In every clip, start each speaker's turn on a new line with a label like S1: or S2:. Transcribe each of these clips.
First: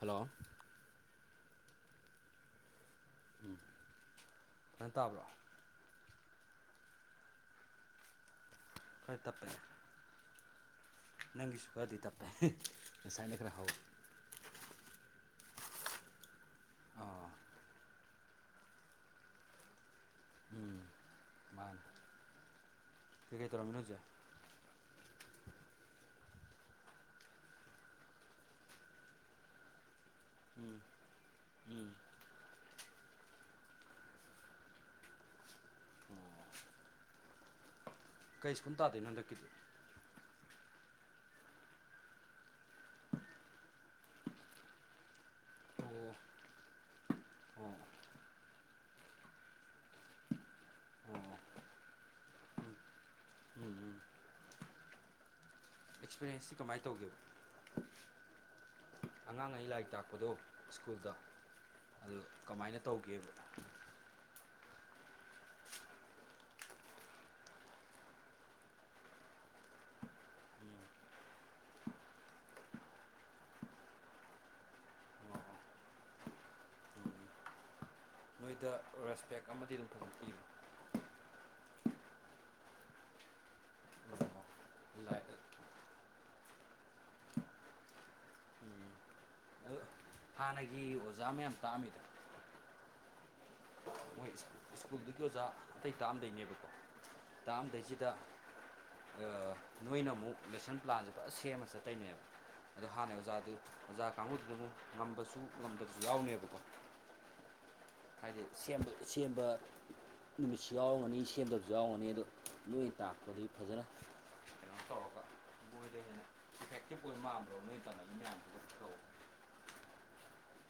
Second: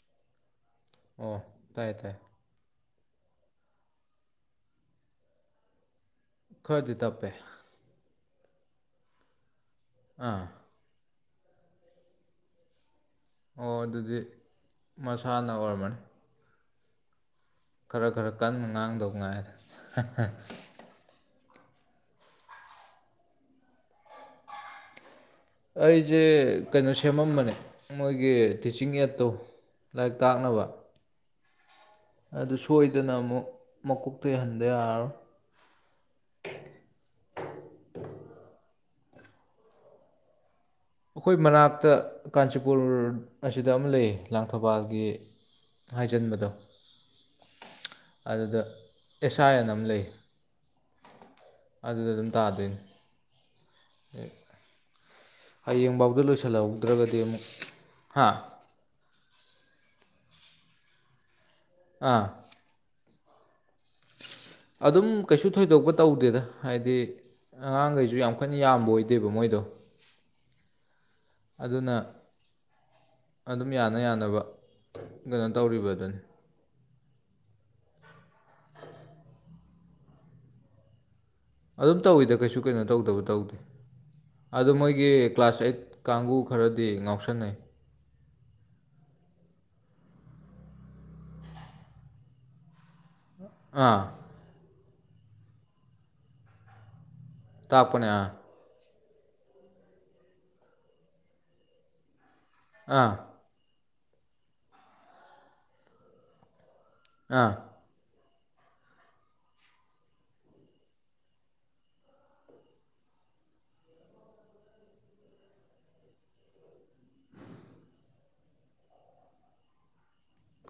S1: hello
S2: ꯑꯣ ꯇꯥꯏꯌꯦ ꯇꯥꯏꯌꯦ
S1: ꯎꯝ ꯐꯃꯥꯏꯅ ꯇꯥꯕ꯭ꯔꯣ
S2: ꯈꯔꯗꯤ ꯇꯞꯄꯦ
S1: ꯍꯣꯏ ꯇꯦ
S2: ꯑꯥ
S1: ꯅꯪ ꯁꯨꯕꯥꯗꯤ ꯇꯄꯦ
S2: ꯑꯣ ꯑꯗꯨꯗꯤ ꯃꯁꯥꯅ ꯑꯣꯏꯔꯝꯃꯅꯤ
S1: ꯑꯥ
S2: ꯈꯔ ꯈꯔ ꯀꯟꯅ ꯉꯥꯡꯗꯧ ꯉꯥꯏꯔꯦ
S1: ꯎꯝ ꯃꯥꯅꯦ ꯀꯩꯀꯩ ꯇꯔꯃꯤꯅꯖ
S2: ꯑꯩꯁꯦ ꯀꯩꯅꯣ ꯁꯦꯝꯃꯝꯕꯅꯦ ꯃꯣꯏꯒꯤ ꯇꯤꯆꯤꯡ ꯑꯦꯠꯇꯣ ꯂꯥꯏꯔꯤꯛ ꯇꯥꯛꯅꯕ
S1: ꯎꯝ ꯎꯝ
S2: ꯑꯗꯨ ꯁꯣꯏꯗꯅ ꯑꯃꯨꯛ ꯃꯀꯣꯛꯇꯩ ꯍꯟꯗ ꯌꯥꯔꯣꯏ
S1: ꯑꯣ ꯀꯩ ꯁꯀꯨꯝ ꯇꯥꯗꯣꯏꯅꯣ ꯍꯟꯗꯛꯀꯤꯗꯤ
S2: ꯑꯩꯈꯣꯏ ꯃꯅꯥꯛꯇ ꯀꯥꯟꯆꯤꯄꯨꯔ ꯑꯁꯤꯗ ꯑꯃ ꯂꯩ ꯂꯥꯡꯊꯧꯕꯥꯜꯒꯤ
S1: ꯑꯣ
S2: ꯍꯥꯏꯖꯤꯟꯕꯗꯣ
S1: ꯑꯣ
S2: ꯑꯗꯨꯗ ꯑꯦꯁꯥꯏ ꯑꯟ ꯑꯃ ꯂꯩ
S1: ꯑꯣ
S2: ꯑꯗꯨꯗ ꯑꯗꯨꯝ
S1: ꯎꯝ
S2: ꯇꯥꯗꯣꯏꯅꯤ
S1: ꯎꯝ ꯎꯝ
S2: ꯍꯌꯦꯡꯕꯎꯗ
S1: ꯑꯦꯛꯁꯄꯤꯔꯦꯟꯁꯇꯤ ꯀꯃꯥꯏꯅ ꯇꯧꯒꯦꯕ
S2: ꯂꯣꯏꯁꯤꯜꯍꯧꯗ꯭ꯔꯒꯗꯤ ꯑꯃꯨꯛ ꯍꯥ
S1: ꯑꯉꯥꯡ ꯑꯅꯤ ꯂꯥꯏꯔꯤꯛ ꯇꯥꯛꯄꯗꯣ ꯁ꯭ꯀꯨꯜꯗ ꯑꯗꯨ
S2: ꯑꯥ
S1: ꯀꯃꯥꯏꯅ ꯇꯧꯒꯦꯕ
S2: ꯑꯗꯨꯝ ꯀꯩꯁꯨ ꯊꯣꯏꯗꯣꯛꯄ ꯇꯧꯗꯦꯗ ꯍꯥꯏꯗꯤ ꯑꯉꯥꯡꯈꯩꯁꯨ ꯌꯥꯝ ꯀꯟꯅ ꯌꯥꯝꯕ ꯑꯣꯏꯗꯦꯕ ꯃꯣꯏꯗꯣ
S1: ꯑꯣ
S2: ꯑꯗꯨꯅ ꯑꯗꯨꯝ ꯌꯥꯅ ꯌꯥꯅꯕ
S1: ꯑꯣ
S2: ꯀꯩꯅꯣ ꯇꯧꯔꯤꯕ ꯑꯗꯨꯅꯤ
S1: ꯎꯝ ꯅꯣꯏꯗ ꯔꯦꯁꯄꯦꯛ ꯑꯃꯗꯤ ꯂꯊꯄꯤꯤꯌꯨ
S2: ꯑꯗꯨꯝ ꯇꯧꯋꯤꯗ ꯀꯩꯁꯨ ꯀꯩꯅꯣ ꯇꯧꯗꯕ ꯇꯧꯗꯦ
S1: ꯄꯤꯕ
S2: ꯑꯗꯨ ꯃꯣꯏꯒꯤ
S1: ꯂꯥꯏ
S2: ꯀ꯭ꯂꯥꯁ ꯑꯩꯠ ꯀꯥꯡꯕꯨ ꯈꯔꯗꯤ ꯉꯥꯎꯁꯟꯅꯩ
S1: ꯎꯝ ꯑꯗꯨ ꯍꯥꯟꯅꯒꯤ ꯑꯣꯖꯥ ꯃꯌꯥꯝ ꯇꯥꯛꯑꯝꯃꯤꯗ
S2: ꯑꯥ
S1: ꯃꯣꯏ ꯁ꯭ꯀꯨꯜꯗꯨꯒꯤ ꯑꯣꯖꯥ ꯑꯇꯩ ꯇꯥꯛꯑꯝꯗꯩꯅꯦꯕꯀꯣ
S2: ꯇꯥꯛꯄꯅꯦ
S1: ꯇꯥꯛꯑꯝꯗꯩꯁꯤꯗ
S2: ꯑꯥ
S1: ꯅꯣꯏꯅ ꯑꯃꯨꯛ ꯂꯦꯁꯟ ꯄ꯭ꯂꯥꯟꯁꯦ ꯁꯦꯝꯃ ꯆꯠꯇꯣꯏꯅꯦꯕ ꯑꯗꯣ
S2: ꯑꯥ
S1: ꯍꯥꯟꯅ ꯑꯣꯖꯥꯗꯨ ꯑꯣꯖꯥ ꯀꯥꯡꯕꯨꯗꯨꯗ ꯑꯃꯨ ꯉꯝꯕꯁꯨ ꯉꯝꯗꯕꯁꯨ ꯌꯥꯎꯅꯦꯕꯀꯣ
S2: ꯑꯥ
S1: ꯍꯥꯏꯗꯤ ꯁꯦꯝꯕ ꯁꯦꯝꯕ ꯅꯨꯃꯤꯠꯁꯨ ꯌꯥꯎꯔꯝꯒꯅꯤ ꯁꯦꯝꯗꯕꯁꯨ ꯌꯥꯎꯔꯝꯅꯤ ꯑꯗꯣ ꯂꯣꯏ ꯇꯥꯛꯄꯗꯒꯤ ꯐꯖꯅ ꯑꯩꯅꯣꯛꯇ ꯍꯒ ꯣꯏꯗ ꯍꯦꯟꯅ ꯏꯐꯦꯛꯇꯤꯚ ꯑꯣꯏ ꯃꯥꯡꯥꯟꯕꯗꯣ ꯅꯣꯏ ꯇ ꯃꯗ꯭ꯔꯑꯣ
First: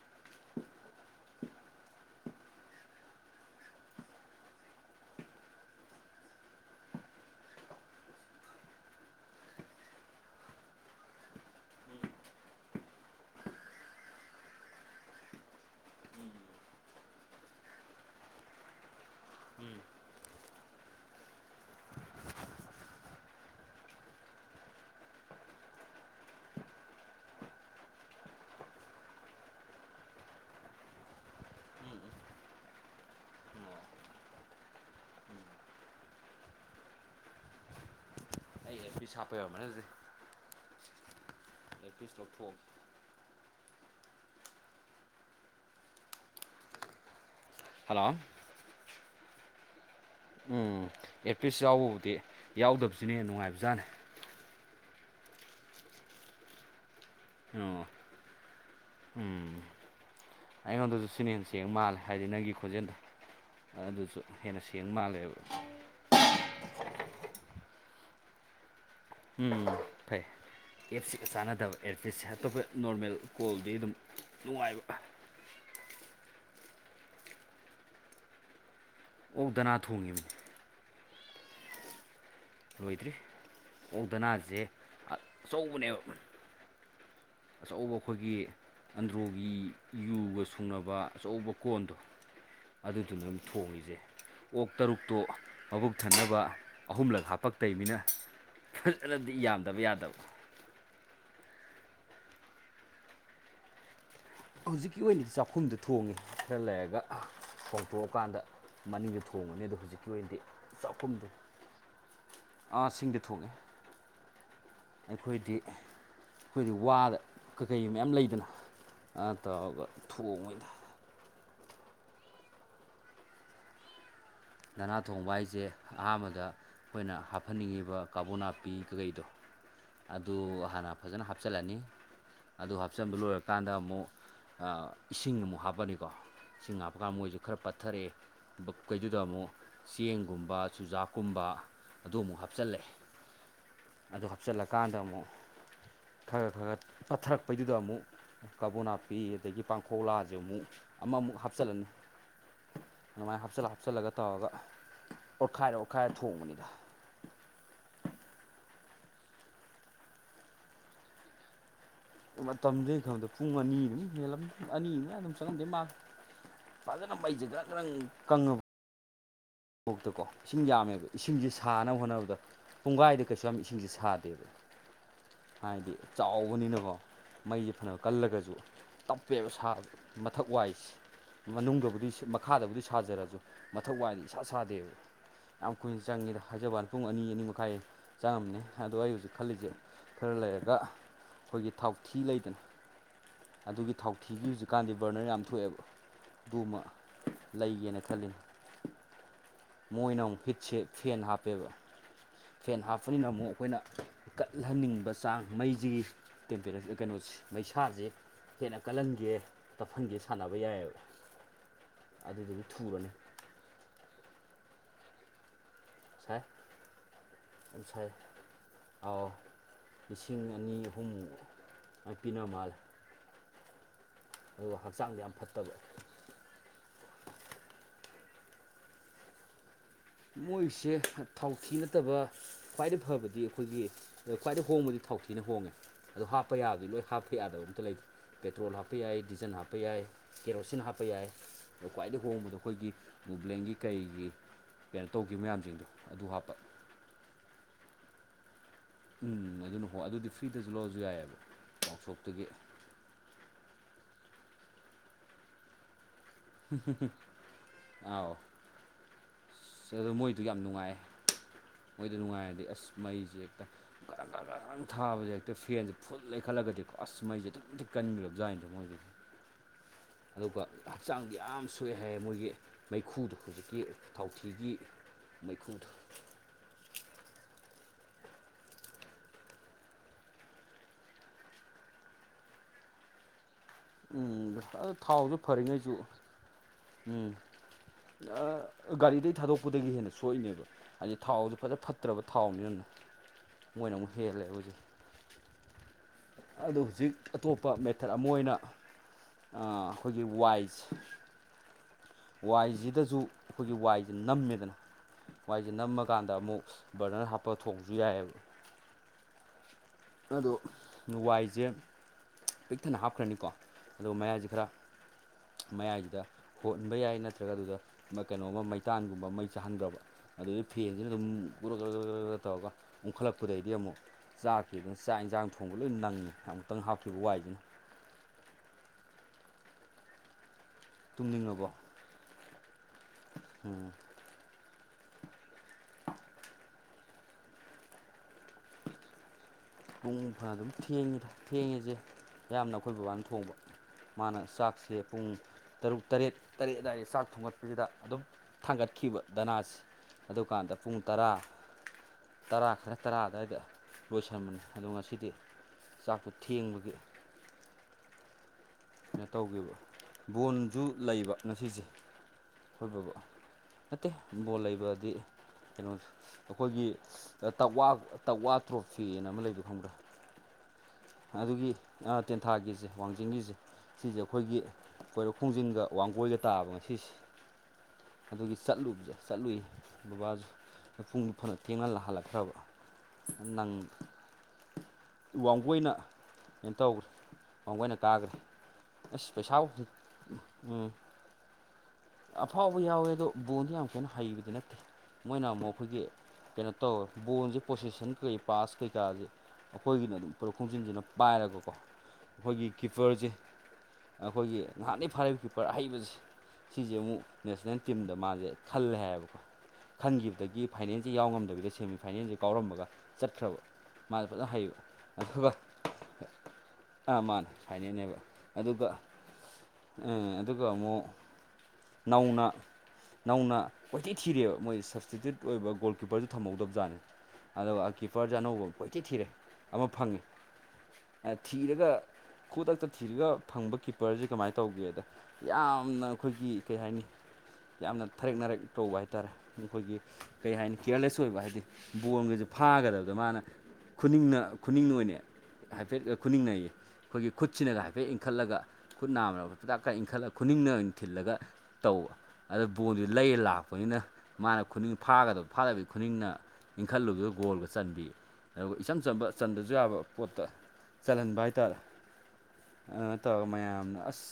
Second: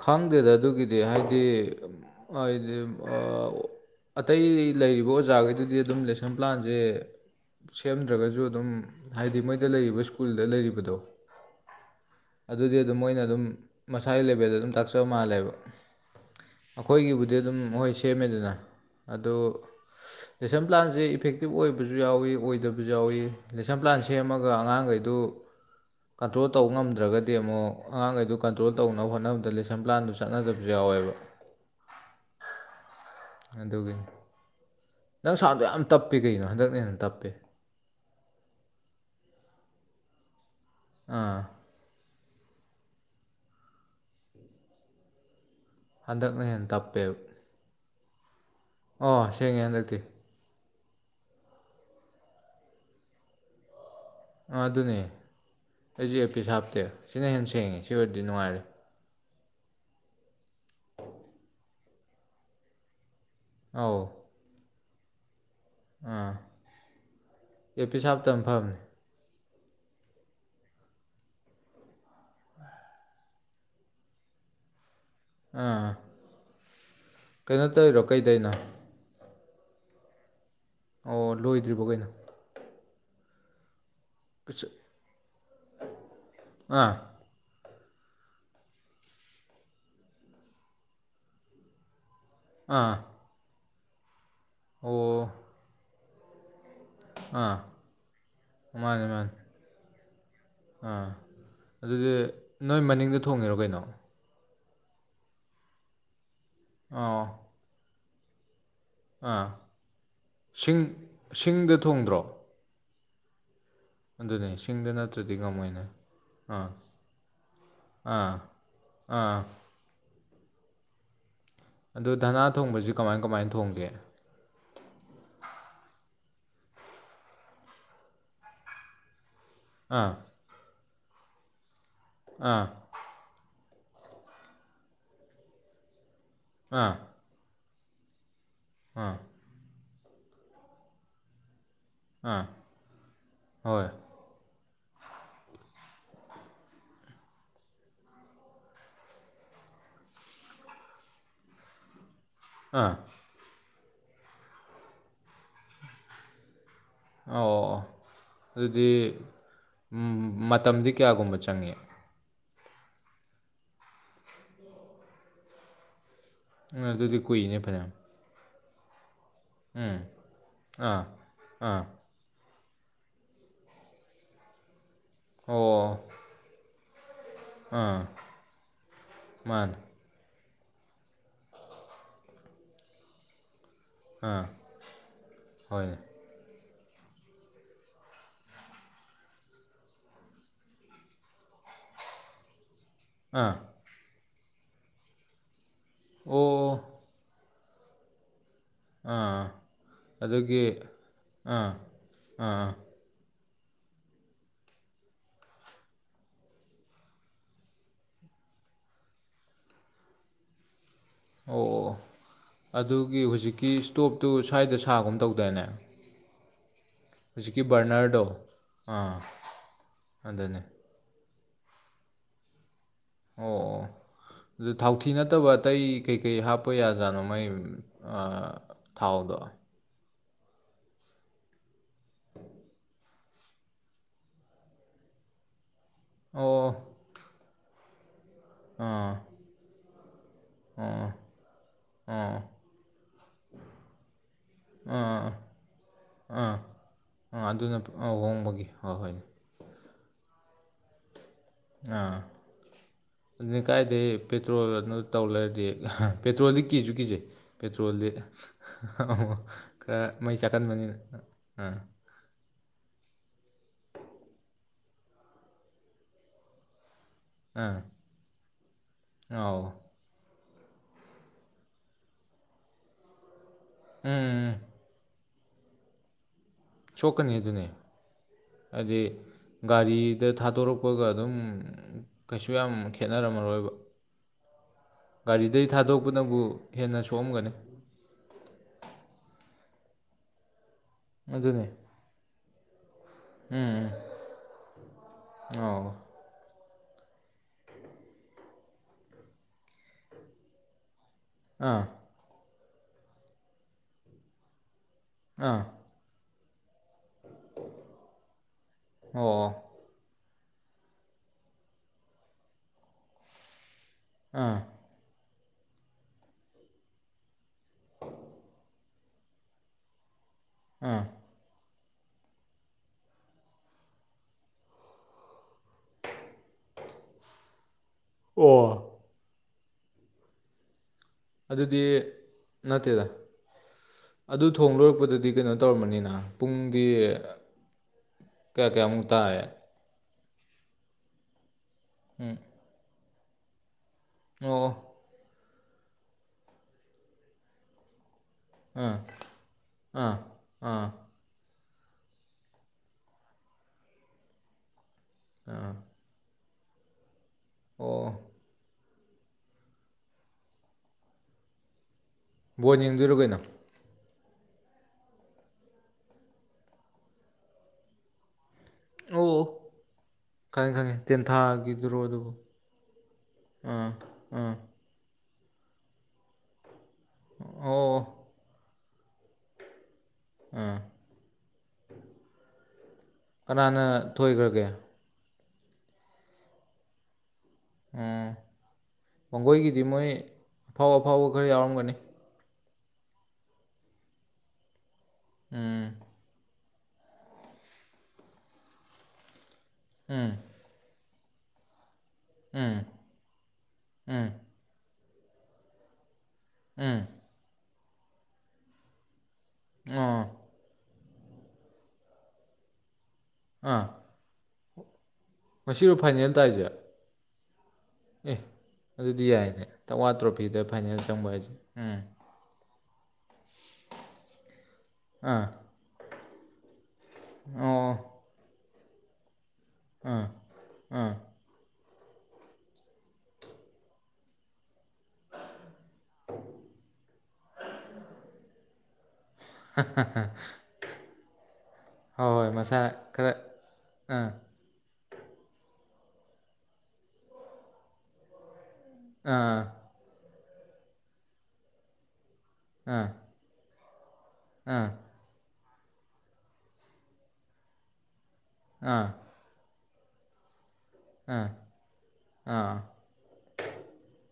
S2: ꯈꯪꯗꯦꯗ ꯑꯗꯨꯒꯤꯗꯤ ꯍꯥꯏꯗꯤ ꯍꯥꯏꯗꯤ ꯑꯇꯩ ꯂꯩꯔꯤꯕ ꯑꯣꯖꯥꯈꯩꯗꯨꯗꯤ ꯑꯗꯨꯝ ꯂꯦꯁꯟ ꯄ꯭ꯂꯥꯟꯁꯦ ꯁꯦꯝꯗ꯭ꯔꯒꯁꯨ ꯑꯗꯨꯝ ꯍꯥꯏꯗꯤ ꯃꯣꯏꯗ ꯂꯩꯔꯤꯕ ꯁ꯭ꯀꯨꯜꯗ ꯂꯩꯔꯤꯕꯗꯣ ꯑꯗꯨꯗꯤ ꯑꯗꯨꯝ ꯃꯣꯏꯅ ꯑꯗꯨꯝ ꯃꯁꯥꯒꯤ ꯂꯦꯚꯦꯜꯗ ꯑꯗꯨꯝ ꯇꯥꯛꯆꯕ ꯃꯥꯜꯂꯦꯕ
S1: ꯎꯝ
S2: ꯑꯩꯈꯣꯏꯒꯤꯕꯨꯗꯤ ꯑꯗꯨꯝ ꯍꯣꯏ ꯁꯦꯝꯃꯦꯗꯅ ꯑꯗꯨ
S1: ꯎꯝ
S2: ꯂꯁꯝ ꯄ꯭ꯂꯥꯟꯁꯦ ꯏꯐꯦꯛꯇꯤꯞ ꯑꯣꯏꯕꯁꯨ ꯌꯥꯎꯏꯤ ꯑꯣꯏꯗꯕꯁꯨ ꯌꯥꯎꯏ ꯂꯩꯦꯁꯝ ꯄ꯭ꯂꯥꯟ ꯁꯦꯝꯃꯒ ꯑꯉꯥꯡ ꯑꯉꯥꯡꯈꯩꯗꯨ ꯀꯟꯇ꯭ꯔꯣꯜ ꯇꯧꯕ ꯉꯝꯗ꯭ꯔꯒꯗꯤ ꯑꯃꯨꯛ ꯑꯉꯥꯡꯈꯩꯗꯨ ꯀꯟꯇ꯭ꯔꯣꯜ ꯇꯧꯅꯕ ꯍꯣꯠꯅꯕ ꯑꯗ ꯂꯦꯁꯟ ꯄ꯭ꯂꯥꯟꯗꯨ ꯆꯠꯅꯗꯕꯁꯨ ꯌꯥꯎꯋꯦꯕ
S1: ꯎꯝ ꯎꯝ
S2: ꯑꯗꯨꯗꯨꯒꯤ ꯅꯪ ꯁꯥꯗꯣ ꯌꯥꯝ ꯇꯞꯄꯄꯤ ꯀꯒꯤꯩꯅꯣ ꯍꯟꯗꯛꯅꯦ ꯍꯦꯟꯅ ꯇꯞꯄꯦ
S1: ꯑꯩ ꯁꯥꯄꯦ ꯃꯅꯦ ꯑꯗꯨꯗꯤ
S2: ꯑꯥ
S1: ꯑꯦꯠꯄꯤꯁꯣꯛꯊꯣꯣꯡ
S2: ꯍꯟꯗꯛꯅ ꯍꯦꯟꯅ ꯇꯞꯄꯦꯕ
S1: ꯍꯜꯂꯣ
S2: ꯑꯣ ꯁꯦꯡꯉꯦ ꯍꯟꯗꯛꯇꯤ
S1: ꯎꯝ ꯑꯦꯠꯄꯤꯁ ꯌꯥꯎꯕꯕꯨꯗꯤ ꯌꯥꯎꯗꯕꯁꯤꯅꯦ ꯅꯨꯡꯉꯥꯏꯕꯖꯥꯠꯅꯦ
S2: ꯥ ꯑꯗꯨꯅꯦ ꯑꯩꯁꯨ ꯑꯦꯄꯤꯤꯁ ꯍꯥꯞꯇꯦ ꯁꯤꯅ ꯍꯦꯟꯅ ꯁꯦꯡꯉꯤ
S1: ꯑꯣ
S2: ꯁꯤ ꯑꯣꯏꯔꯗꯤ ꯅꯨꯡꯉꯥꯏꯔꯦ
S1: ꯎꯝ ꯑꯩꯉꯣꯟꯗꯁꯨ ꯁꯤꯅ ꯍꯦꯟꯅ ꯆꯦꯡ ꯃꯥꯜꯂꯦ ꯍꯥꯏꯗꯤ ꯅꯪꯒꯤ ꯈꯣꯟꯖꯦꯜꯗꯣ
S2: ꯑꯧ
S1: ꯑꯗꯨꯁꯨ ꯍꯦꯟꯅ ꯁꯤ ꯆꯦꯡ ꯃꯥꯜꯂꯦꯕ
S2: ꯑꯥ ꯑꯦꯄꯤꯁꯞꯇꯅ ꯐꯕꯅꯦ
S1: ꯎꯝ ꯐꯩ ꯑꯦꯠꯁꯤꯒ ꯆꯥꯟꯅꯗꯕ ꯑꯦꯔꯐꯤꯠꯁꯦ ꯑꯇꯣꯞꯄ ꯅꯣꯔꯃꯦꯜ ꯀꯣꯜꯗꯤ ꯑꯗꯨꯝ ꯅꯨꯡꯉꯥꯏꯕ
S2: ꯑꯥ ꯀꯩꯅꯣ ꯇꯧꯔꯣ ꯀꯩꯗꯩꯅꯣ
S1: ꯑꯣ ꯗꯅ ꯊꯣꯡꯉꯤꯕꯅꯤ
S2: ꯑꯣ ꯂꯣꯏꯗ꯭ꯔꯤꯕꯩꯅꯣ
S1: ꯂꯣꯏꯗ꯭ꯔꯤ ꯑꯣ ꯗꯅꯥꯁꯦ ꯑꯆꯧꯕꯅꯦꯕ
S2: ꯑꯥ
S1: ꯑꯆꯧꯕ ꯑꯩꯈꯣꯏꯒꯤ ꯑꯟꯗ꯭ꯔꯣꯒꯤ ꯌꯨꯒ ꯁꯨꯡꯅꯕ ꯑꯆꯧꯕ ꯀꯣꯟꯗꯣ
S2: ꯑꯥ
S1: ꯑꯗꯨꯗꯨꯅ ꯑꯗꯨꯝ ꯊꯣꯡꯉꯁꯦ ꯑꯣꯛ
S2: ꯑꯣ
S1: ꯇꯔꯨꯛꯇꯣ ꯃꯕꯨꯛ ꯊꯟꯅꯕ
S2: ꯑꯥ
S1: ꯄꯛꯇꯩꯅꯤꯅ
S2: ꯃꯥꯅꯦ ꯃꯥꯅꯦ
S1: ꯐꯖꯅꯗꯤ ꯌꯥꯝꯗꯕ ꯌꯥꯗꯕ
S2: ꯑꯥ ꯑꯗꯨꯗꯤ ꯅꯣꯏ ꯃꯅꯤꯡꯗ ꯊꯣꯡꯉꯤꯔꯣ ꯀꯩꯅꯣ
S1: ꯍꯧꯖꯤꯛꯀꯤ ꯑꯣꯏꯅꯗꯤ ꯆꯥꯛꯈꯨꯝꯗ ꯊꯣꯡꯉꯦ ꯈꯔ ꯂꯩꯔꯒ
S2: ꯑꯣ
S1: ꯍꯣꯡꯊꯣꯛꯑꯀꯥꯟꯗ ꯃꯅꯤꯡꯗ
S2: ꯑꯥ
S1: ꯊꯣꯡꯕꯅꯤ ꯑ ꯑꯗꯨꯣ ꯍꯧꯖꯤꯛꯀꯤ ꯑꯣꯏꯅꯗꯤ
S2: ꯁꯤꯡ
S1: ꯆꯥꯎꯥꯛꯈꯨꯝꯗꯦ
S2: ꯁꯤꯡꯗ
S1: ꯑ ꯁꯤꯡꯗ ꯊꯣꯛꯣꯡꯉꯦ
S2: ꯗꯅꯦꯁ
S1: ꯑꯩꯈꯣꯏꯗꯤ ꯑꯩꯈꯣꯏꯗꯤ ꯋꯥꯗ ꯀꯩꯀꯩ ꯃꯌꯥꯝ
S2: ꯑꯥ
S1: ꯂꯩꯗꯅ ꯑꯥ ꯇꯧꯔꯒ ꯊꯣꯡꯉꯣꯏꯅꯦ
S2: ꯑꯗꯨ ꯙꯅꯥ ꯊꯣꯡꯕꯁꯤ ꯀꯃꯥꯏ ꯀꯃꯥꯏ ꯊꯣꯡꯒꯦ
S1: ꯅꯅꯥ ꯊꯣꯡꯕ ꯍꯥꯏꯁꯦ ꯑꯍꯥꯟꯕꯗ ꯑꯩꯈꯣꯏꯅ ꯍꯥꯞꯍꯟꯅꯤꯡꯉꯤꯕ ꯀꯥꯕꯨ ꯅꯥꯄꯤ ꯀꯩꯀꯩꯗꯣ
S2: ꯑꯥ
S1: ꯑꯗꯨ ꯍꯥꯟꯅ ꯐꯖꯅ ꯍꯥꯞꯆꯤꯜꯂꯅꯤ
S2: ꯑꯥ
S1: ꯑꯗꯨ ꯍꯥꯞꯆꯤꯟꯕ ꯂꯣꯏꯔꯛ ꯀꯥꯟꯗ ꯑꯃꯨꯛ ꯏꯁꯤꯡ ꯑꯃꯨꯛ ꯍꯥꯞꯄꯅꯤꯀꯣ ꯏꯁꯤꯡ
S2: ꯑꯥ
S1: ꯍꯥꯞꯄꯀꯥꯟꯗ ꯃꯣꯏꯁꯨ ꯈꯔ ꯄꯠꯊꯔꯛꯑꯦ
S2: ꯑꯥ
S1: ꯀꯩꯗꯨꯗ ꯑꯃꯨꯛ ꯆꯦꯡꯒꯨꯝꯕ ꯆꯨꯖꯥꯛꯀꯨꯝꯕ ꯑꯗꯨ ꯑꯃꯨꯛ
S2: ꯑꯥ
S1: ꯍꯥꯞꯆꯤꯜꯂꯦ
S2: ꯍꯣꯏ
S1: ꯑꯗꯨ ꯍꯥꯞꯆꯤꯜꯂꯀꯥꯟꯗ ꯑꯃꯨꯛ ꯈꯔ ꯈ ꯈ ꯆꯠꯊꯔꯛꯄꯩꯗꯨꯗ ꯑꯃꯨꯛ ꯀꯕꯨ ꯅꯥꯄꯤ ꯑꯗꯒꯤ ꯄꯥꯡꯈꯧꯂꯥꯥꯁꯦ ꯑꯃꯨꯛ ꯑꯃꯃꯨꯛ ꯍꯥꯞꯆꯤꯜꯂꯅꯤ
S2: ꯑꯥ
S1: ꯑꯗꯨꯃꯥꯏꯅ ꯍꯥꯞꯆꯤꯜꯂ ꯍꯥꯞꯆꯤꯜꯂꯒ ꯇꯧꯔꯒ ꯑꯣꯠꯈꯥꯏꯔ ꯑꯣꯠꯈꯥꯏꯔ ꯊꯣꯡꯕꯅꯤꯗ
S2: ꯑꯣ ꯑꯗꯨꯗꯤ ꯃꯇꯝꯗꯤ ꯀꯌꯥꯒꯨꯝꯕ ꯆꯪꯏꯦ
S1: ꯃꯇꯝꯗꯒꯤꯩ ꯈꯪꯗ ꯄꯨꯡ ꯑꯅꯤꯃ ꯍꯦꯜꯂꯝ ꯑꯅꯤ ꯑꯗꯨꯝ ꯆꯪꯉꯂꯝꯗꯦ ꯃꯥ
S2: ꯎꯝ,
S1: ꯐꯖꯅ
S2: ꯑꯗꯨꯗꯤ
S1: ꯃꯩꯁꯤ
S2: ꯀꯨꯏꯅꯦ
S1: ꯈ ꯈꯪ
S2: ꯐꯅꯌꯥꯝ
S1: ꯀꯪꯉꯕ
S2: ꯎꯝ
S1: ꯀꯣꯛꯇꯀꯣ ꯏꯁꯤꯡ
S2: ꯑꯥ
S1: ꯌꯥꯝꯃꯦꯕ ꯏꯁꯤꯡꯁꯦ
S2: ꯑꯥ
S1: ꯁꯥꯅꯕ ꯍꯣꯠꯅꯕꯗ ꯄꯨꯡꯈꯥꯏꯗ ꯀꯩꯁꯨ ꯌꯥꯝ ꯏꯁꯤꯡꯁꯦ ꯁꯥꯗꯦꯕ
S2: ꯑꯣ ꯑꯣ
S1: ꯍꯥꯏꯗꯤ ꯆꯥꯎꯕꯅꯤꯅꯀꯣ ꯃꯩꯁꯦ ꯐꯅꯕ
S2: ꯑꯥ
S1: ꯀꯜꯂꯒꯁꯨ ꯇꯞꯄꯦꯕ
S2: ꯃꯥꯅꯦ
S1: ꯁꯥꯕ ꯃꯊꯛ ꯋꯥꯏꯁ ꯃꯅꯨꯡꯗꯕꯨꯗꯤ ꯃꯈꯥꯗꯕꯨꯗꯤ ꯁꯥꯖꯔꯁꯨ ꯃꯊꯛ ꯋꯥꯏꯗꯤ
S2: ꯑꯥ
S1: ꯏꯁꯥ ꯁꯥꯗꯦꯕ ꯌꯥꯝ
S2: ꯍꯣꯏꯅꯦ
S1: ꯀꯨꯏꯅ ꯆꯪꯉꯤꯗ ꯍꯥꯏꯖꯕꯅꯤ ꯄꯨꯡ ꯑꯅꯤ ꯑꯅꯤ ꯃꯈꯥꯏ ꯆꯪꯉꯝꯅꯦ ꯑꯗꯣ ꯑꯩ ꯍꯧꯖꯤꯛ ꯈꯜꯂꯤꯁꯦ ꯈꯔ ꯂꯩꯔꯒ ꯑꯩꯈꯣꯏꯒꯤ ꯊꯥꯎꯊꯤ ꯂꯩꯗꯅ
S2: ꯑꯥ
S1: ꯑꯗꯨꯒꯤ ꯊꯥꯎꯊꯤꯒꯤ ꯍꯧꯖꯤꯛꯀꯥꯟꯗꯤ ꯕꯔꯅꯔ ꯌꯥꯝ ꯊꯣꯛꯑꯦꯕ ꯑꯗꯨꯃ
S2: ꯑꯣ
S1: ꯂꯩꯒꯦꯅ ꯈꯜꯂꯤ
S2: ꯑꯥ
S1: ꯃꯣꯏꯅ ꯑꯃꯨꯛ
S2: ꯑꯗꯨꯒꯤ
S1: ꯍꯤꯠꯁꯦ ꯐꯦꯟ
S2: ꯑꯥ ꯑꯥ
S1: ꯍꯥꯞꯄꯦꯕ
S2: ꯑꯥ
S1: ꯐꯦꯟ ꯍꯥꯞꯄꯅꯤꯅ ꯑꯃꯨꯛ ꯑꯩꯈꯣꯏꯅ ꯀꯠꯍꯟꯅꯤꯡꯕ ꯆꯥꯡ ꯃꯩꯁꯤꯒꯤꯄ ꯀꯩꯅꯣꯁ ꯃꯩꯁꯥꯁꯦ ꯍꯦꯟꯅ ꯀꯜꯍꯟꯒꯦ ꯇꯞꯍꯟꯒꯦ ꯁꯥꯟꯅꯕ ꯌꯥꯏꯑꯕ
S2: ꯑꯣ ꯑꯣ
S1: ꯑꯗꯨꯗꯨꯒꯤ ꯊꯨꯔꯅꯤ
S2: ꯑꯗꯨꯒꯤ ꯍꯧꯖꯤꯛꯀꯤ ꯏꯁꯇꯣꯞꯇꯨ ꯁ꯭ꯋꯥꯏꯗ ꯁꯥꯒꯨꯝ ꯇꯧꯗꯅꯦ
S1: ꯁ ꯌꯥꯝꯁꯥꯏ
S2: ꯑꯥ
S1: ꯂꯤꯁꯤꯡ
S2: ꯑꯗꯨꯅꯦ
S1: ꯑꯅꯤ ꯑꯍꯨꯝꯛ ꯄꯤꯅꯣ ꯃꯥꯜ
S2: ꯑꯣ ꯑꯣ ꯑꯗꯨ ꯊꯥꯎꯊꯤ
S1: ꯌꯥꯝ
S2: ꯅꯠꯇꯕ
S1: ꯐꯠꯇꯕ
S2: ꯑꯇꯩ ꯀꯩꯀꯩ ꯍꯥꯞꯄ ꯌꯥꯖꯥꯠꯅꯣ ꯃꯥꯏ ꯊꯥꯎꯗꯣ
S1: ꯃꯣꯏꯁꯦ ꯊꯥꯎꯊꯤ ꯅꯠꯇꯕ ꯈ꯭ꯋꯥꯏꯗꯩ ꯐꯕꯗꯤ ꯑꯩꯈꯣꯏꯒꯤ ꯈ꯭ꯋꯥꯏꯗꯩ ꯍꯣꯡꯕꯗꯤ ꯊꯥꯎꯊꯤꯅ ꯍꯣꯡꯉꯦ ꯑꯗꯣ
S2: ꯑꯣ
S1: ꯍꯥꯞꯄ ꯌꯥꯕꯗꯤ ꯂꯣꯏ ꯍꯥꯞꯄ ꯌꯥꯗꯕ ꯑꯝꯇ ꯂꯩꯇꯦ ꯄꯦꯇ꯭ꯔꯣꯜ ꯍꯥꯞꯄ
S2: ꯑꯥ
S1: ꯌꯥꯏ ꯗꯤꯖꯟ ꯍꯥꯞꯄ ꯌꯥꯏ ꯀꯦꯔꯣꯁꯤꯟ ꯍꯥꯞꯄ
S2: ꯑꯣ
S1: ꯌꯥꯏ ꯑꯗ ꯈ꯭ꯋꯥꯏꯗꯒꯤ
S2: ꯑꯣ
S1: ꯍꯣꯡꯕꯗ ꯑꯩꯈꯣꯏꯒꯤ ꯃꯨꯕ꯭ꯂꯦꯟꯒꯤ ꯀꯩꯒꯤ ꯀꯩꯅꯣ
S2: ꯑꯥ
S1: ꯇꯧꯈꯤꯕ ꯃꯌꯥꯝꯁꯤꯡꯗꯣ ꯑꯗꯨ ꯍꯥꯞꯄ
S2: ꯑꯥ ꯑꯥ ꯑꯗꯨꯅ ꯑꯍꯣꯡꯕꯒꯤ ꯍꯣꯏ ꯍꯣꯏꯅꯦ
S1: ꯎꯝ ꯑꯗꯨꯅ ꯍꯣ ꯑꯗꯨꯗꯤ ꯐ꯭ꯔꯤꯗꯁꯨ ꯂꯧꯔꯁꯨ ꯌꯥꯏꯑꯕ
S2: ꯑꯥ
S1: ꯋꯥꯛꯁꯣꯞꯇꯒꯤ
S2: ꯑꯗꯨꯅ ꯀꯥꯏꯗꯒꯤꯩ ꯄꯦꯇ꯭ꯔꯣꯜ ꯑꯅꯣ ꯇꯧ ꯂꯩꯔꯗꯤ ꯄꯦꯇ꯭ꯔꯣꯜꯗꯤ ꯀꯤꯁꯨ ꯀꯤꯁꯦ ꯄꯦꯇ꯭ꯔꯣꯜꯗꯤ
S1: ꯑꯥꯎ
S2: ꯑ
S1: ꯑꯁ
S2: ꯈꯔ
S1: ꯑꯗꯣ
S2: ꯃꯩ
S1: ꯃꯣꯏꯗꯣ ꯌꯥꯝ
S2: ꯆꯥꯛꯀꯟꯕꯅꯤꯅ
S1: ꯅꯨꯡꯉꯥꯏ
S2: ꯑꯥ
S1: ꯃꯣꯏꯗꯣ ꯅꯨꯡꯉꯥꯏꯔꯗꯤ ꯑꯁ ꯃꯩꯁꯦ ꯍꯦꯛꯇ ꯀꯔꯪ ꯀꯪ ꯊꯥꯕꯁꯦ ꯍꯦꯛꯇ ꯐꯦꯟꯁꯦ ꯐꯨꯜ ꯂꯩꯈꯠꯂꯒꯗꯤ ꯑꯁ ꯃꯩꯁꯦ ꯑꯗꯨꯛꯀꯤ
S2: ꯑꯥ
S1: ꯃꯇꯤꯛ ꯀꯟꯈ꯭ꯔꯕꯖꯥꯅꯗꯣ ꯃꯣꯏꯗꯨꯗꯤ
S2: ꯑꯧ
S1: ꯑꯗꯨꯒ ꯍꯛꯆꯥꯡꯗꯤ ꯌꯥꯝ ꯁꯣꯛꯑꯦ ꯍꯥꯏꯌꯦ ꯃꯣꯏꯒꯤ ꯃꯩꯈꯨꯗꯣ ꯍꯧꯖꯤꯛꯀꯤ
S2: ꯎꯝ
S1: ꯊꯥꯎꯊꯤꯒꯤ ꯃꯩꯈꯨꯗ
S2: ꯁꯣꯛꯀꯅꯤ ꯑꯗꯨꯅꯦ ꯍꯥꯏꯗꯤ ꯒꯥꯔꯤꯗ ꯊꯥꯗꯣꯔꯛꯄꯒ ꯑꯗꯨꯝ ꯀꯩꯁꯨ ꯌꯥꯝ ꯈꯦꯠꯅꯔꯝꯃꯔꯣꯏꯕ
S1: ꯎꯝ ꯑꯗꯨ ꯊꯥꯎꯁꯨ
S2: ꯒꯥꯔꯤꯗꯒꯤ
S1: ꯐꯔꯤꯉꯩꯁꯨ
S2: ꯊꯥꯗꯣꯛꯄꯅꯕꯨ ꯍꯦꯟꯅ
S1: ꯎꯝ
S2: ꯁꯣꯛꯑꯝꯒꯅꯤ
S1: ꯒꯥꯔꯤꯗꯒꯤꯩ ꯊꯥꯗꯣꯛꯄꯗꯒꯤ ꯍꯦꯟꯅ ꯁꯣꯛꯏꯅꯦꯕ ꯍꯥꯏꯗꯤ ꯊꯥꯎꯁꯨ
S2: ꯑꯗꯨꯅꯦ
S1: ꯐꯖ ꯐꯠꯇ꯭ꯔꯕ ꯊꯥꯎꯅꯤꯅꯅ ꯃꯣꯏꯅ ꯑꯃꯨꯛ ꯍꯦꯜꯂꯦ ꯍꯧꯁꯛ
S2: ꯑ
S1: ꯑꯗꯣ ꯍꯧꯖꯤꯛ ꯑꯇꯣꯞꯄ ꯃꯦꯊꯠ ꯑꯃ ꯑꯣꯏꯅ ꯑꯩꯈꯣꯏꯒꯤ ꯋꯥꯏꯁ
S2: ꯑꯥ
S1: ꯋꯥꯏꯁꯤꯗꯁꯨ ꯑꯩꯈꯣꯏꯒꯤ ꯋꯥꯏꯁꯦ ꯅꯝꯃꯦꯗꯅ
S2: ꯑꯥ
S1: ꯋꯥꯏꯁꯦ ꯅꯝꯃꯀꯥꯟꯗ ꯑꯃꯨꯛ ꯕꯔꯗꯟ ꯍꯥꯞꯄ ꯊꯣꯛꯁꯨ ꯌꯥꯏꯑꯕ
S2: ꯑꯣ ꯑꯣ
S1: ꯑꯗꯣ ꯅꯋꯥꯏꯁꯦ ꯄꯤꯛꯊꯅ ꯍꯥꯞꯈ꯭ꯔꯅꯤꯀꯣ ꯑꯗꯨꯒ ꯃꯌꯥꯏꯁꯤ
S2: ꯑꯥ
S1: ꯈꯔ ꯃꯌꯥꯏꯁꯤꯗ ꯍꯣꯟꯕ ꯌꯥꯏ ꯅꯠꯇꯦ ꯅꯠꯇ꯭ꯔꯒ ꯑꯗꯨꯗ ꯃ ꯀꯩꯅꯣꯝꯃ ꯃꯩꯇꯥꯟꯒꯨꯝꯕ ꯃꯩ ꯆꯥꯍꯟꯈ꯭ꯔꯕ ꯑꯗꯨꯩ
S2: ꯑꯥ
S1: ꯐꯦꯟꯁꯤꯅ ꯑꯗꯨꯝ ꯎꯔꯛ ꯎꯥ ꯇꯧꯔꯒ ꯑꯃꯨꯛꯠꯂꯛꯄꯗꯩꯗꯤ ꯑꯃꯨꯛ ꯆꯥꯛ ꯀꯗꯅ ꯆꯥꯛ ꯌꯦꯟꯁꯥꯡ ꯊꯣꯡꯕ ꯂꯣꯏ ꯅꯪꯉꯤ ꯑꯃꯨꯛꯇꯪ ꯍꯥꯞꯈꯤꯕ ꯋꯥꯏꯗꯨꯅ
S2: ꯑꯣ
S1: ꯇꯨꯝꯅꯤꯡꯉꯕꯣ
S2: ꯑꯗꯨꯗꯤ ꯅꯠꯇꯦꯗ ꯑꯗꯨ ꯊꯣꯡ ꯂꯣꯏꯔꯛꯄꯗꯗꯤ ꯀꯩꯅꯣ ꯇꯧꯔꯝꯕꯅꯤꯅ ꯄꯨꯡꯗꯤ ꯀꯌꯥ ꯀꯌꯥꯃꯨꯛ ꯇꯥꯏꯌꯦꯦ
S1: ꯅꯣꯡ ꯐꯅ ꯑꯗꯨꯝ ꯊꯦꯡꯉꯤꯗ ꯊꯦꯡꯉꯤꯁꯦ ꯌꯥꯝꯅ ꯑꯩꯈꯣꯏ ꯕꯕꯥꯅ ꯊꯣꯡꯕ ꯃꯥꯅ ꯆꯥꯛꯁꯦ
S2: ꯑꯣ
S1: ꯄꯨꯡ ꯇꯔꯨꯛ ꯇꯔꯦꯠ ꯇꯔꯦꯠ ꯑꯗꯨꯋꯥꯏꯗ ꯆꯥꯛ ꯊꯣꯡꯒꯠꯄꯁꯤꯗ ꯑꯗꯨꯝ
S2: ꯑꯣ ꯑꯥ
S1: ꯊꯥꯡꯒꯠꯈꯤꯕ ꯗꯅꯥꯁ
S2: ꯑꯥ
S1: ꯑꯗꯨꯀꯥꯟꯗ
S2: ꯑꯥ
S1: ꯄꯨꯡ ꯇꯔꯥ ꯇꯔꯥ ꯈꯔ ꯇꯔꯥ ꯑꯗꯨꯋꯥꯏꯗ ꯂꯣꯏꯁꯟꯕꯅꯤ ꯑꯗꯣ ꯉꯁꯤꯗꯤ
S2: ꯑꯥ
S1: ꯆꯥꯛꯄꯨ ꯊꯡ ꯂ
S2: ꯑꯣ
S1: ꯀꯩꯅ ꯇꯧꯦꯈꯤꯕ ꯕꯣꯟꯁꯨ ꯂꯩꯕ ꯉꯁꯤꯁꯦ
S2: ꯕꯣ ꯌꯦꯡꯗꯣꯏꯔꯣ ꯀꯩꯅꯣ
S1: ꯐꯠꯇꯦ ꯕꯣꯜ ꯂꯩꯕꯗꯤ ꯀꯩꯅꯣ ꯑꯩꯈꯣꯏꯒꯤ ꯇꯛꯋꯥꯛ ꯇꯛꯋꯥꯛ ꯇ꯭ꯔꯣꯐꯤ ꯑꯅ ꯑꯃ
S2: ꯑꯣ
S1: ꯂꯩꯕ ꯈꯪꯕ꯭ꯔꯥ
S2: ꯈꯪꯉꯦ ꯈꯪꯉꯦ
S1: ꯑꯗꯨꯒꯤ
S2: ꯇꯦꯟꯊꯥꯒꯤꯗꯨꯔꯣ ꯑꯗꯨꯕꯨ
S1: ꯇꯦꯟꯊꯥꯒꯤꯁꯦ ꯋꯥꯡꯖꯤꯡꯒꯤꯁꯦ
S2: ꯑꯥ
S1: ꯁꯤꯁꯦ
S2: ꯑꯥ
S1: ꯑꯩꯈꯣꯏꯒꯤ ꯀꯣꯏꯔꯣꯛ ꯈꯣꯡꯖꯤꯟꯒ ꯋꯥꯡꯒꯣꯏꯒ ꯇꯥꯕ ꯉꯁꯤꯁꯦ
S2: ꯑꯣ ꯑꯣ
S1: ꯑꯗꯨꯒꯤ ꯆꯠꯂꯨꯕꯁꯦ ꯆꯠꯂꯨꯏ ꯕꯕꯥꯁꯨ
S2: ꯑꯥ
S1: ꯄꯨꯡꯗꯨ ꯐꯅ ꯊꯦꯡꯍꯜꯂ ꯍꯜꯂꯛꯈ꯭ꯔꯕ ꯅꯪ
S2: ꯀꯅꯥꯅ ꯊꯣꯏꯈ꯭ꯔꯒꯦ
S1: ꯋꯥꯡꯒꯣꯏꯅ ꯀꯩꯅ ꯇꯧꯈ꯭ꯔꯦ ꯃꯥꯡꯒꯣꯏꯅ ꯇꯥꯈ꯭ꯔꯦ
S2: ꯎꯝ
S1: ꯑꯁ ꯄꯩꯁꯥ
S2: ꯋꯥꯡꯒꯣꯏꯒꯤꯗꯤ ꯃꯣꯏ
S1: ꯎꯝ
S2: ꯑꯐꯥꯎ ꯑꯐꯥꯎꯕ ꯈꯔ ꯌꯥꯎꯔꯝꯒꯅꯤ
S1: ꯑꯐꯥꯎꯕ ꯌꯥꯎꯋꯦ ꯑꯗꯣ ꯕꯣꯟꯗꯤ ꯌꯥꯝ ꯀꯦꯟꯅ ꯍꯩꯕꯗꯤ ꯅꯠꯇꯦ ꯃꯣꯏꯅ ꯑꯃꯨꯛ
S2: ꯎꯝ
S1: ꯑꯩꯈꯣꯏꯒꯤ ꯀꯩꯅꯣ ꯇꯧꯋꯦ ꯕꯣꯟꯁꯦ ꯄ꯭ꯔꯣꯁꯦꯁꯟ ꯀꯩ ꯄꯥꯁ ꯀꯩꯀꯥꯁꯦ ꯑꯩꯈꯣꯏꯒꯤꯅ
S2: ꯎꯝ
S1: ꯑꯗꯨꯝ ꯄꯨꯔꯛ ꯈꯣꯡꯝꯖꯤꯟꯁꯤꯅ ꯄꯥꯏꯔꯒꯀꯣ ꯑꯩꯈꯣꯏꯒꯤ
S2: ꯎꯝ
S1: ꯀꯤꯞꯄꯔꯁꯦ
S2: ꯎꯝ
S1: ꯑꯩꯈꯣꯏꯒꯤ ꯅꯍꯥꯛꯅꯤ ꯐꯔꯞ ꯀꯤꯞꯄꯔ ꯑꯍꯩꯕꯁꯦ ꯁꯤꯁꯦ
S2: ꯎꯝ
S1: ꯑꯃꯨꯛ ꯅꯦꯁꯅꯦꯜ ꯇꯤꯝꯗ ꯃꯥꯁꯦ ꯈꯜꯂꯦ ꯍꯥꯏꯌꯦꯕꯀꯣ
S2: ꯑꯣ
S1: ꯈꯟꯈꯤꯕꯗꯒꯤ ꯐꯥꯏꯅꯦꯜꯁꯦ ꯌꯥꯎ ꯉꯝꯗꯕꯤꯗ ꯁꯦꯃꯤ ꯐꯥꯏꯅꯦꯜꯁꯦ ꯀꯥꯎꯔꯝꯃꯒ ꯆꯠꯈ꯭ꯔꯕ
S2: ꯑꯥ
S1: ꯃꯥꯁ ꯐꯖꯅ ꯍꯥꯏꯩꯌꯨ
S2: ꯉꯁꯤꯔꯣ ꯐꯥꯏꯅꯦꯜ ꯇꯥꯏꯁꯦ
S1: ꯍꯥꯏꯅꯅꯦꯕ
S2: ꯑꯦ
S1: ꯑꯗꯨꯒ
S2: ꯑꯗꯨꯗꯤ ꯌꯥꯏꯅꯦ ꯇꯛꯋꯥ ꯇ꯭ꯔꯣꯐꯤꯗ
S1: ꯑꯗꯨꯒ
S2: ꯐꯥꯏꯅꯦꯜ
S1: ꯑꯃꯨꯛ
S2: ꯆꯪꯕ ꯍꯥꯏꯁꯦ ꯎꯝ
S1: ꯅꯧꯅ ꯅꯧꯅ ꯑꯣꯏꯊꯤ ꯊꯤꯔꯦꯑꯕ ꯃꯣꯏ ꯁꯞꯁꯇꯦꯛꯇꯦꯠ
S2: ꯑꯥ
S1: ꯑꯣꯏꯕ ꯒꯣꯜ ꯀꯤꯄꯔꯁꯨ ꯊꯍꯧꯗꯕꯖꯥꯠꯅꯤ ꯑꯗꯨꯒ
S2: ꯑꯣ
S1: ꯀꯤꯄꯔꯁ ꯑꯅꯧꯕ ꯄꯣꯏꯊꯤ ꯊꯤꯔꯦ ꯑꯃ ꯐꯪꯉꯤ
S2: ꯑꯥ ꯑꯥ
S1: ꯊꯤꯔꯒ ꯈꯨꯗꯛꯇ ꯊꯤꯔꯒ ꯐꯪꯕ ꯀꯤꯞꯄꯔꯁꯦ ꯀꯃꯥꯏꯅ ꯇꯧꯒꯦꯗ ꯌꯥꯝꯅ ꯑꯩꯈꯣꯏꯒꯤ ꯀꯩ ꯍꯥꯏꯅꯤ ꯌꯥꯝꯅ ꯊꯔꯦꯛ ꯔꯦꯛ ꯇꯧꯕ ꯍꯥꯏꯇꯥꯔꯦ ꯑꯩꯈꯣꯏꯒꯤ ꯀꯩ ꯍꯥꯏꯅꯤ ꯀꯤꯌꯔꯂꯦꯁ ꯑꯁꯣꯏꯕ ꯍꯥꯏꯗꯤ
S2: ꯍꯣꯏ
S1: ꯕꯣꯣꯟꯒꯁꯨꯦ
S2: ꯍꯣꯏ ꯃꯁꯥ
S1: ꯐꯥꯒꯗꯕꯗ
S2: ꯈꯔ
S1: ꯃꯥꯅ
S2: ꯑꯥ
S1: ꯈꯨꯅꯤꯡꯅ ꯈꯨꯅꯤꯡꯅ ꯑꯣꯏꯅ ꯍꯥꯏꯐꯦꯠꯀ ꯈꯨꯅꯤꯡꯅꯩꯌꯦ ꯑꯩꯈꯣꯏꯒꯤ ꯈꯨꯠꯁꯤꯅꯒ ꯍꯥꯏꯐꯦꯠ ꯏꯟꯈꯠꯂꯒ ꯈꯨꯠ ꯅꯥꯝ
S2: ꯑꯥ
S1: ꯍꯤꯗꯥꯛ ꯀꯔ ꯏꯟꯈꯠꯂꯒ ꯈꯨꯅꯤꯡꯅ ꯑꯣꯏꯅ ꯊꯤꯜꯂꯒ ꯇꯧꯕ ꯑꯗꯨꯗ
S2: ꯑꯥ
S1: ꯕꯣꯟꯗꯨ ꯂꯩꯔ ꯂꯥꯛꯄ ꯑꯩꯈꯣꯏꯅ ꯃꯥꯅ
S2: ꯑꯥ ꯑꯥ
S1: ꯈꯨꯅꯤꯡ ꯐꯥꯒꯗꯕ ꯐꯥꯗꯕꯤꯒꯤ ꯈꯨꯅꯤꯡꯅ ꯏꯟꯈꯠꯂꯨꯕꯗ ꯒꯣꯜꯒ ꯆꯟꯕꯤ ꯑꯗꯨꯒ ꯏꯆꯝ
S2: ꯑꯥ
S1: ꯆꯝꯕ ꯆꯟꯗꯁꯨ ꯌꯥꯕ ꯄꯣꯠꯇ ꯆꯜꯍꯟꯕ
S2: ꯑꯥ
S1: ꯍꯥꯏꯇꯥꯔꯦ
S2: ꯑꯥ
S1: ꯑꯗꯨ ꯅꯠꯇꯧꯔꯒ ꯃꯌꯥꯝꯅ ꯑꯁ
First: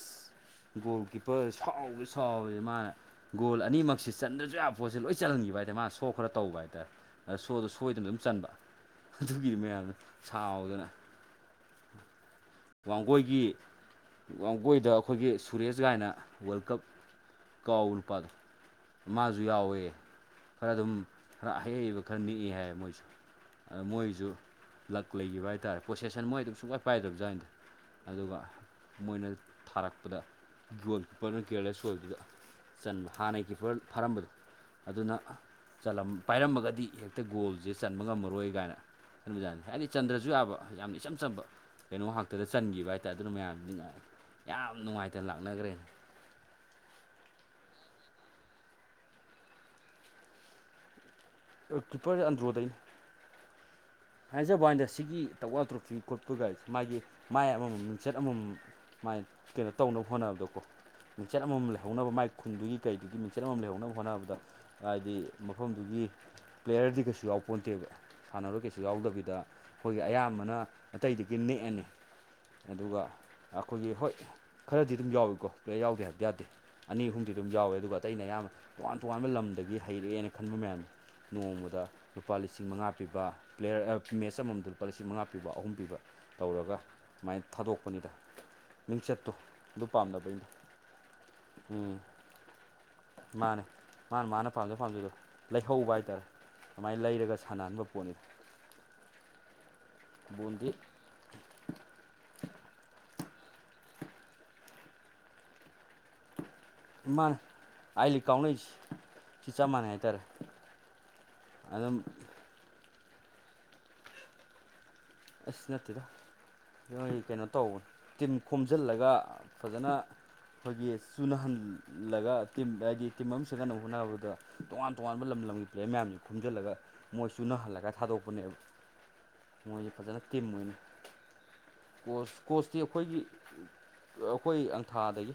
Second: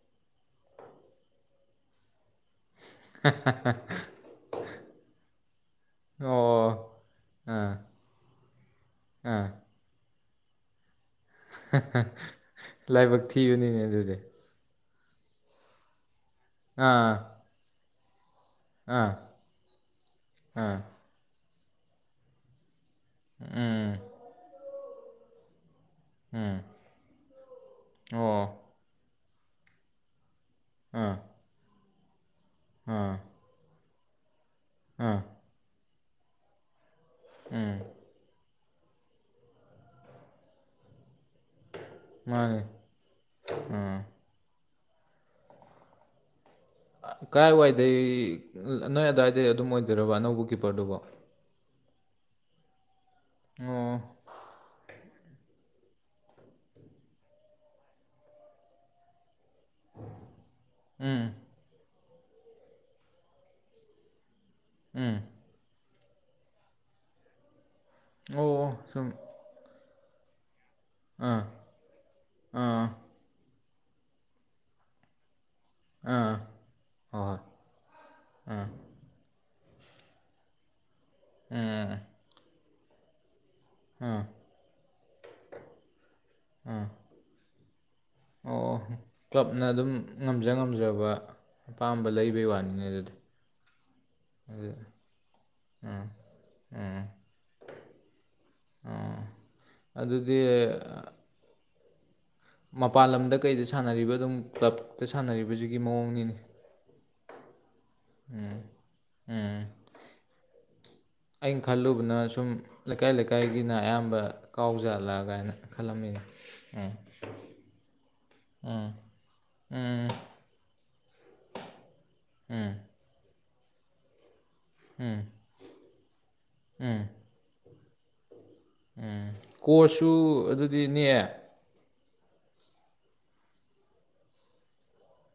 S1: ꯒꯣꯜ ꯀꯤꯞ ꯄꯨ ꯁꯥꯎꯕ ꯁꯥꯎꯁꯦ ꯃꯥꯅ ꯒꯣꯜ ꯑꯅꯤꯃꯛꯁꯤ ꯆꯟꯗ꯭ꯔꯁꯨ ꯌꯥꯕ ꯄꯣꯠꯁꯦ ꯂꯣꯏ ꯆꯜꯍꯟꯈꯤꯕ ꯍꯥꯏ ꯑ ꯃꯥ ꯁꯣ ꯈꯔ ꯇꯧꯕ ꯍꯥꯏꯇꯥꯔꯦ
S2: ꯑꯣ
S1: ꯁꯣꯗꯣ
S2: ꯑꯥ
S1: ꯁꯣꯏꯗꯅ ꯑꯗꯨꯝ ꯆꯟꯕ
S2: ꯑꯥ
S1: ꯑꯗꯨꯒꯤꯗꯤ ꯃꯌꯥꯝꯗ ꯁꯥꯎꯗꯅ
S2: ꯂꯥꯏꯕꯛ
S1: ꯋꯥꯡꯒꯣꯏꯒꯤ
S2: ꯊꯤꯕꯅꯤꯅꯦ ꯑꯗꯨꯗꯤ
S1: ꯋꯥꯡꯒꯣꯏꯗ ꯑꯩꯈꯣꯏꯒꯤ ꯁꯨꯔꯦꯁ ꯒꯥꯏꯅ ꯋꯥꯔꯜ ꯀꯞ
S2: ꯑꯥ
S1: ꯀꯥꯎ ꯂꯨꯄꯥꯗꯣ
S2: ꯑꯥ
S1: ꯃꯥꯁꯨ ꯌꯥꯎꯋꯦ ꯈꯔ
S2: ꯑꯥ
S1: ꯑꯗꯨꯝ ꯈꯔ ꯑꯩꯕ ꯈꯔ ꯅꯅꯤꯛꯑ ꯍꯥꯏ ꯃꯣꯏꯁꯨꯦ ꯑ
S2: ꯎꯝ
S1: ꯃꯣꯏꯁꯨ ꯂꯛ ꯂꯩꯈꯤꯕ ꯍꯥꯏꯇꯥꯥꯔꯦ ꯄ꯭ꯔꯣꯁꯦꯁꯟ ꯃꯣꯏꯗ ꯑꯗꯨꯝ
S2: ꯎꯝ
S1: ꯁꯨꯡꯀꯥꯏ ꯄꯥꯏꯗꯕꯖꯥꯅꯗ
S2: ꯑꯣ
S1: ꯑꯗꯨꯒ ꯃꯣꯏꯅ ꯊꯥꯔꯛꯄꯗ ꯒꯣꯜ
S2: ꯑꯥ
S1: ꯀꯤꯞꯄꯔꯅ ꯀꯤꯌꯔꯂꯦꯁ ꯑꯣꯏꯕꯗꯨꯗ ꯆꯟꯕ
S2: ꯑꯥ
S1: ꯍꯥꯟꯅꯒꯤ ꯀꯤꯞꯄꯔ ꯐꯥꯔꯝꯕꯗꯣ ꯑꯗꯨꯅ
S2: ꯑꯥ
S1: ꯂꯝ ꯄꯥꯏꯔꯝꯃꯒꯗꯤ ꯍꯦꯛꯇ ꯒꯣꯜꯁꯦ
S2: ꯎꯝ
S1: ꯆꯟꯕ ꯉꯝꯃꯔꯣꯏ ꯀꯥꯏꯅ ꯃꯤꯗꯥꯅꯤ ꯍꯥꯏꯗꯤ ꯆꯟꯗ꯭ꯔꯁꯨ ꯌꯥꯕ ꯌꯥꯝ ꯏꯆꯝ ꯐꯆꯕ ꯀꯩꯅꯣ ꯉꯥꯛꯇꯗ
S2: ꯃꯥꯅꯦ
S1: ꯆꯟꯈꯤꯕ ꯍꯥꯏꯇꯥꯔꯦ ꯑꯗꯨꯅ ꯃꯌꯥꯝꯁꯤꯅ
S2: ꯑꯥ
S1: ꯌꯥꯝ ꯅꯨꯡꯉꯥꯏꯇꯅ ꯂꯥꯛꯅꯈ꯭ꯔꯦ
S2: ꯀꯥꯏꯋꯥꯏꯗ ꯅꯣꯏ ꯑꯗꯨꯋꯥꯏꯗꯩ ꯑꯗꯨꯝ ꯑꯣꯏꯗꯣꯏꯔꯕ ꯑꯅꯧꯕ ꯀꯤꯞꯄꯔꯗꯨꯕꯣ
S1: ꯀ꯭ꯔꯤꯄꯔ ꯑꯟꯗꯔꯣꯗ
S2: ꯑꯣ
S1: ꯍꯥꯏꯖꯕ ꯍꯥꯏꯗ ꯁꯤꯒꯤ ꯇꯧꯋꯥꯜ ꯇ꯭ꯔꯨꯛꯁꯤ ꯈꯣꯠꯄꯒꯒꯥꯁꯦ ꯃꯥꯒꯤ ꯃꯥꯏ ꯑꯃꯃꯝ ꯃꯤꯡꯆꯠ ꯑꯃꯃꯝ ꯃꯥꯏꯅ ꯀꯩꯅꯣ ꯇꯧꯅꯕ ꯍꯣꯠꯅꯕꯗꯣꯀꯣ
S2: ꯎꯝ
S1: ꯃꯤꯡꯆꯠ ꯑꯃꯃꯝ ꯂꯩꯍꯧꯅꯕ ꯃꯥꯏ ꯈꯨꯟꯗꯨꯒꯤ ꯀꯩꯗꯨꯒꯤ ꯃꯤꯡꯆꯠ ꯑꯃ ꯂꯩꯍꯧꯅꯕ ꯍꯣꯠꯅꯕꯗ ꯍꯥꯏꯗꯤ
S2: ꯎꯝ
S1: ꯃꯐꯝꯗꯨꯒꯤ ꯄ꯭ꯂꯦꯌꯔꯗꯤ ꯀꯩꯁꯨ ꯌꯥꯎꯄꯣꯟꯇꯦꯕ ꯁꯥꯟꯅꯔꯣꯏ
S2: ꯑꯣ
S1: ꯀꯩꯁꯨ
S2: ꯁꯨꯝ
S1: ꯌꯥꯎꯗꯕꯤꯗ ꯑꯩꯈꯣꯏꯒꯤ ꯑꯌꯥꯝꯕꯅ ꯑꯇꯩꯗꯒꯤ
S2: ꯑꯥ
S1: ꯅꯦꯛꯑꯅꯤ
S2: ꯑꯥ
S1: ꯑꯗꯨꯒ ꯑꯩꯈꯣꯏꯒꯤ ꯍꯣꯏ ꯈꯔꯗꯤ ꯑꯗꯨꯝ ꯌꯥꯎꯏꯀꯣ ꯄ꯭ꯂꯂꯦ ꯌꯥꯎꯗꯦ ꯍꯥꯏꯕꯗꯤ
S2: ꯑꯥ
S1: ꯌꯥꯗꯦ ꯑꯅꯤ ꯑꯍꯨꯝꯗꯤ
S2: ꯍꯣꯏ
S1: ꯑꯗꯨꯝ ꯌꯥꯎꯋꯦ ꯑꯗꯨꯒ ꯑꯇꯩ ꯑꯩꯅ ꯑꯌꯥꯝꯕ
S2: ꯍꯣꯏ
S1: ꯇꯣꯉꯥꯟ ꯇꯣꯉꯥꯟꯕ ꯂꯝꯗꯒꯤ ꯍꯩꯔꯛꯑꯦꯅ ꯈꯟꯕ ꯃꯌꯥꯝ ꯅꯣꯡꯃꯗ
S2: ꯑꯥ ꯑꯥ
S1: ꯂꯨꯄꯥ ꯂꯤꯁꯤꯡ ꯃꯉꯥ ꯄꯤꯕ ꯄ꯭ꯂꯦꯌꯔ
S2: ꯑꯥ
S1: ꯃꯦꯠꯆ ꯑꯃꯃꯝꯗꯨ ꯂꯨꯄꯥ ꯂꯤꯁꯤꯡ ꯃꯉꯥ ꯄꯤꯕ ꯑꯍꯨꯝ ꯄꯤꯕ ꯇꯧꯔꯒ
S2: ꯑꯥ
S1: ꯁꯨꯃꯥꯏꯅ ꯊꯥꯗꯣꯛꯄꯅꯤꯗ
S2: ꯑꯣ
S1: ꯃꯤꯡꯆꯠꯇꯣ
S2: ꯀ꯭ꯂꯞꯅ
S1: ꯑꯗꯨ
S2: ꯑꯗꯨꯝ
S1: ꯄꯥꯝꯅꯕꯩꯅꯤ
S2: ꯉꯝꯖ ꯉꯝꯖꯕ
S1: ꯎꯝ
S2: ꯑꯄꯥꯝꯕ ꯂꯩꯕꯩ ꯋꯥꯅꯤꯅꯦ ꯑꯗꯨꯗꯤ
S1: ꯃꯥꯅꯦ ꯃꯥꯅ ꯃꯥꯅ ꯄꯥꯝꯖꯕ
S2: ꯑꯗꯨ
S1: ꯄꯥꯝꯖꯩꯗꯣ ꯂꯩꯍꯧꯕ ꯍꯥꯏꯇꯥꯔꯦ ꯑꯗꯨꯃꯥꯏꯅ
S2: ꯎꯝ
S1: ꯂꯩꯔꯒ ꯁꯥꯟꯅꯍꯟꯕ ꯄꯣꯠꯅꯤꯗ
S2: ꯑꯣ ꯑꯗꯨꯗꯤ
S1: ꯕꯣꯜꯗꯤ
S2: ꯃꯄꯥꯟ ꯂꯝꯗ ꯀꯩꯗ ꯁꯥꯟꯅꯔꯤꯕ ꯑꯗꯨꯝ ꯀ꯭ꯂꯞꯇ ꯁꯥꯟꯅꯔꯤꯕꯁꯤꯒꯤ ꯃꯑꯣꯡꯅꯤꯅꯦ
S1: ꯃꯥꯟ ꯑꯥꯏꯗꯤ ꯀꯥꯎꯅꯩꯁꯤ
S2: ꯎꯝ
S1: ꯆꯞ ꯃꯥꯟꯅꯩ ꯍꯥꯏꯇꯥꯔꯦ
S2: ꯑꯩꯅ
S1: ꯑꯗꯨꯝ
S2: ꯈꯜꯂꯨꯕꯅ ꯁꯨꯝ ꯂꯩꯀꯥꯏ ꯂꯩꯀꯥꯏꯒꯤꯅ ꯑꯌꯥꯝꯕ ꯀꯥꯎꯖ
S1: ꯑꯁ ꯅꯠꯇꯦꯗ ꯅꯣꯏ ꯀꯩꯅꯣ ꯇꯧꯕꯅꯦ ꯇꯤꯝ
S2: ꯎꯝ
S1: ꯈꯣꯝꯖꯤꯜꯂꯒ ꯐꯖꯅ
S2: ꯎꯝ
S1: ꯑꯩꯈꯣꯏꯒꯤ ꯆꯨꯅꯍꯜꯂꯒ ꯇꯤꯝ
S2: ꯎꯝ
S1: ꯍꯥꯏꯗꯤ ꯇꯤꯝ ꯑꯃ ꯁꯦꯝꯒꯟꯅ ꯍꯣꯠꯅꯕꯗ ꯇꯣꯉꯥꯟ
S2: ꯎꯝ
S1: ꯇꯣꯉꯥꯟꯕ ꯂꯝ ꯂꯝꯒꯤ ꯄ꯭ꯂꯦꯌꯔ ꯃꯌꯥꯝꯁꯦ ꯈꯣꯝꯖꯤꯜꯂꯒ ꯃꯣꯏ ꯆꯨꯅꯍꯜꯂꯒ ꯊꯥꯗꯣꯛꯄꯅꯦꯕ
S2: ꯎꯝ
S1: ꯃꯣꯏꯁꯦ
S2: ꯀꯣꯁꯁꯨ ꯑꯗꯨꯗꯤ ꯅꯑ
S1: ꯀꯣꯁ ꯀꯣꯁꯇꯤ ꯑꯩꯈꯣꯏꯒꯤ ꯑꯩꯈꯣꯏ ꯑꯪꯊꯥꯗꯒꯤ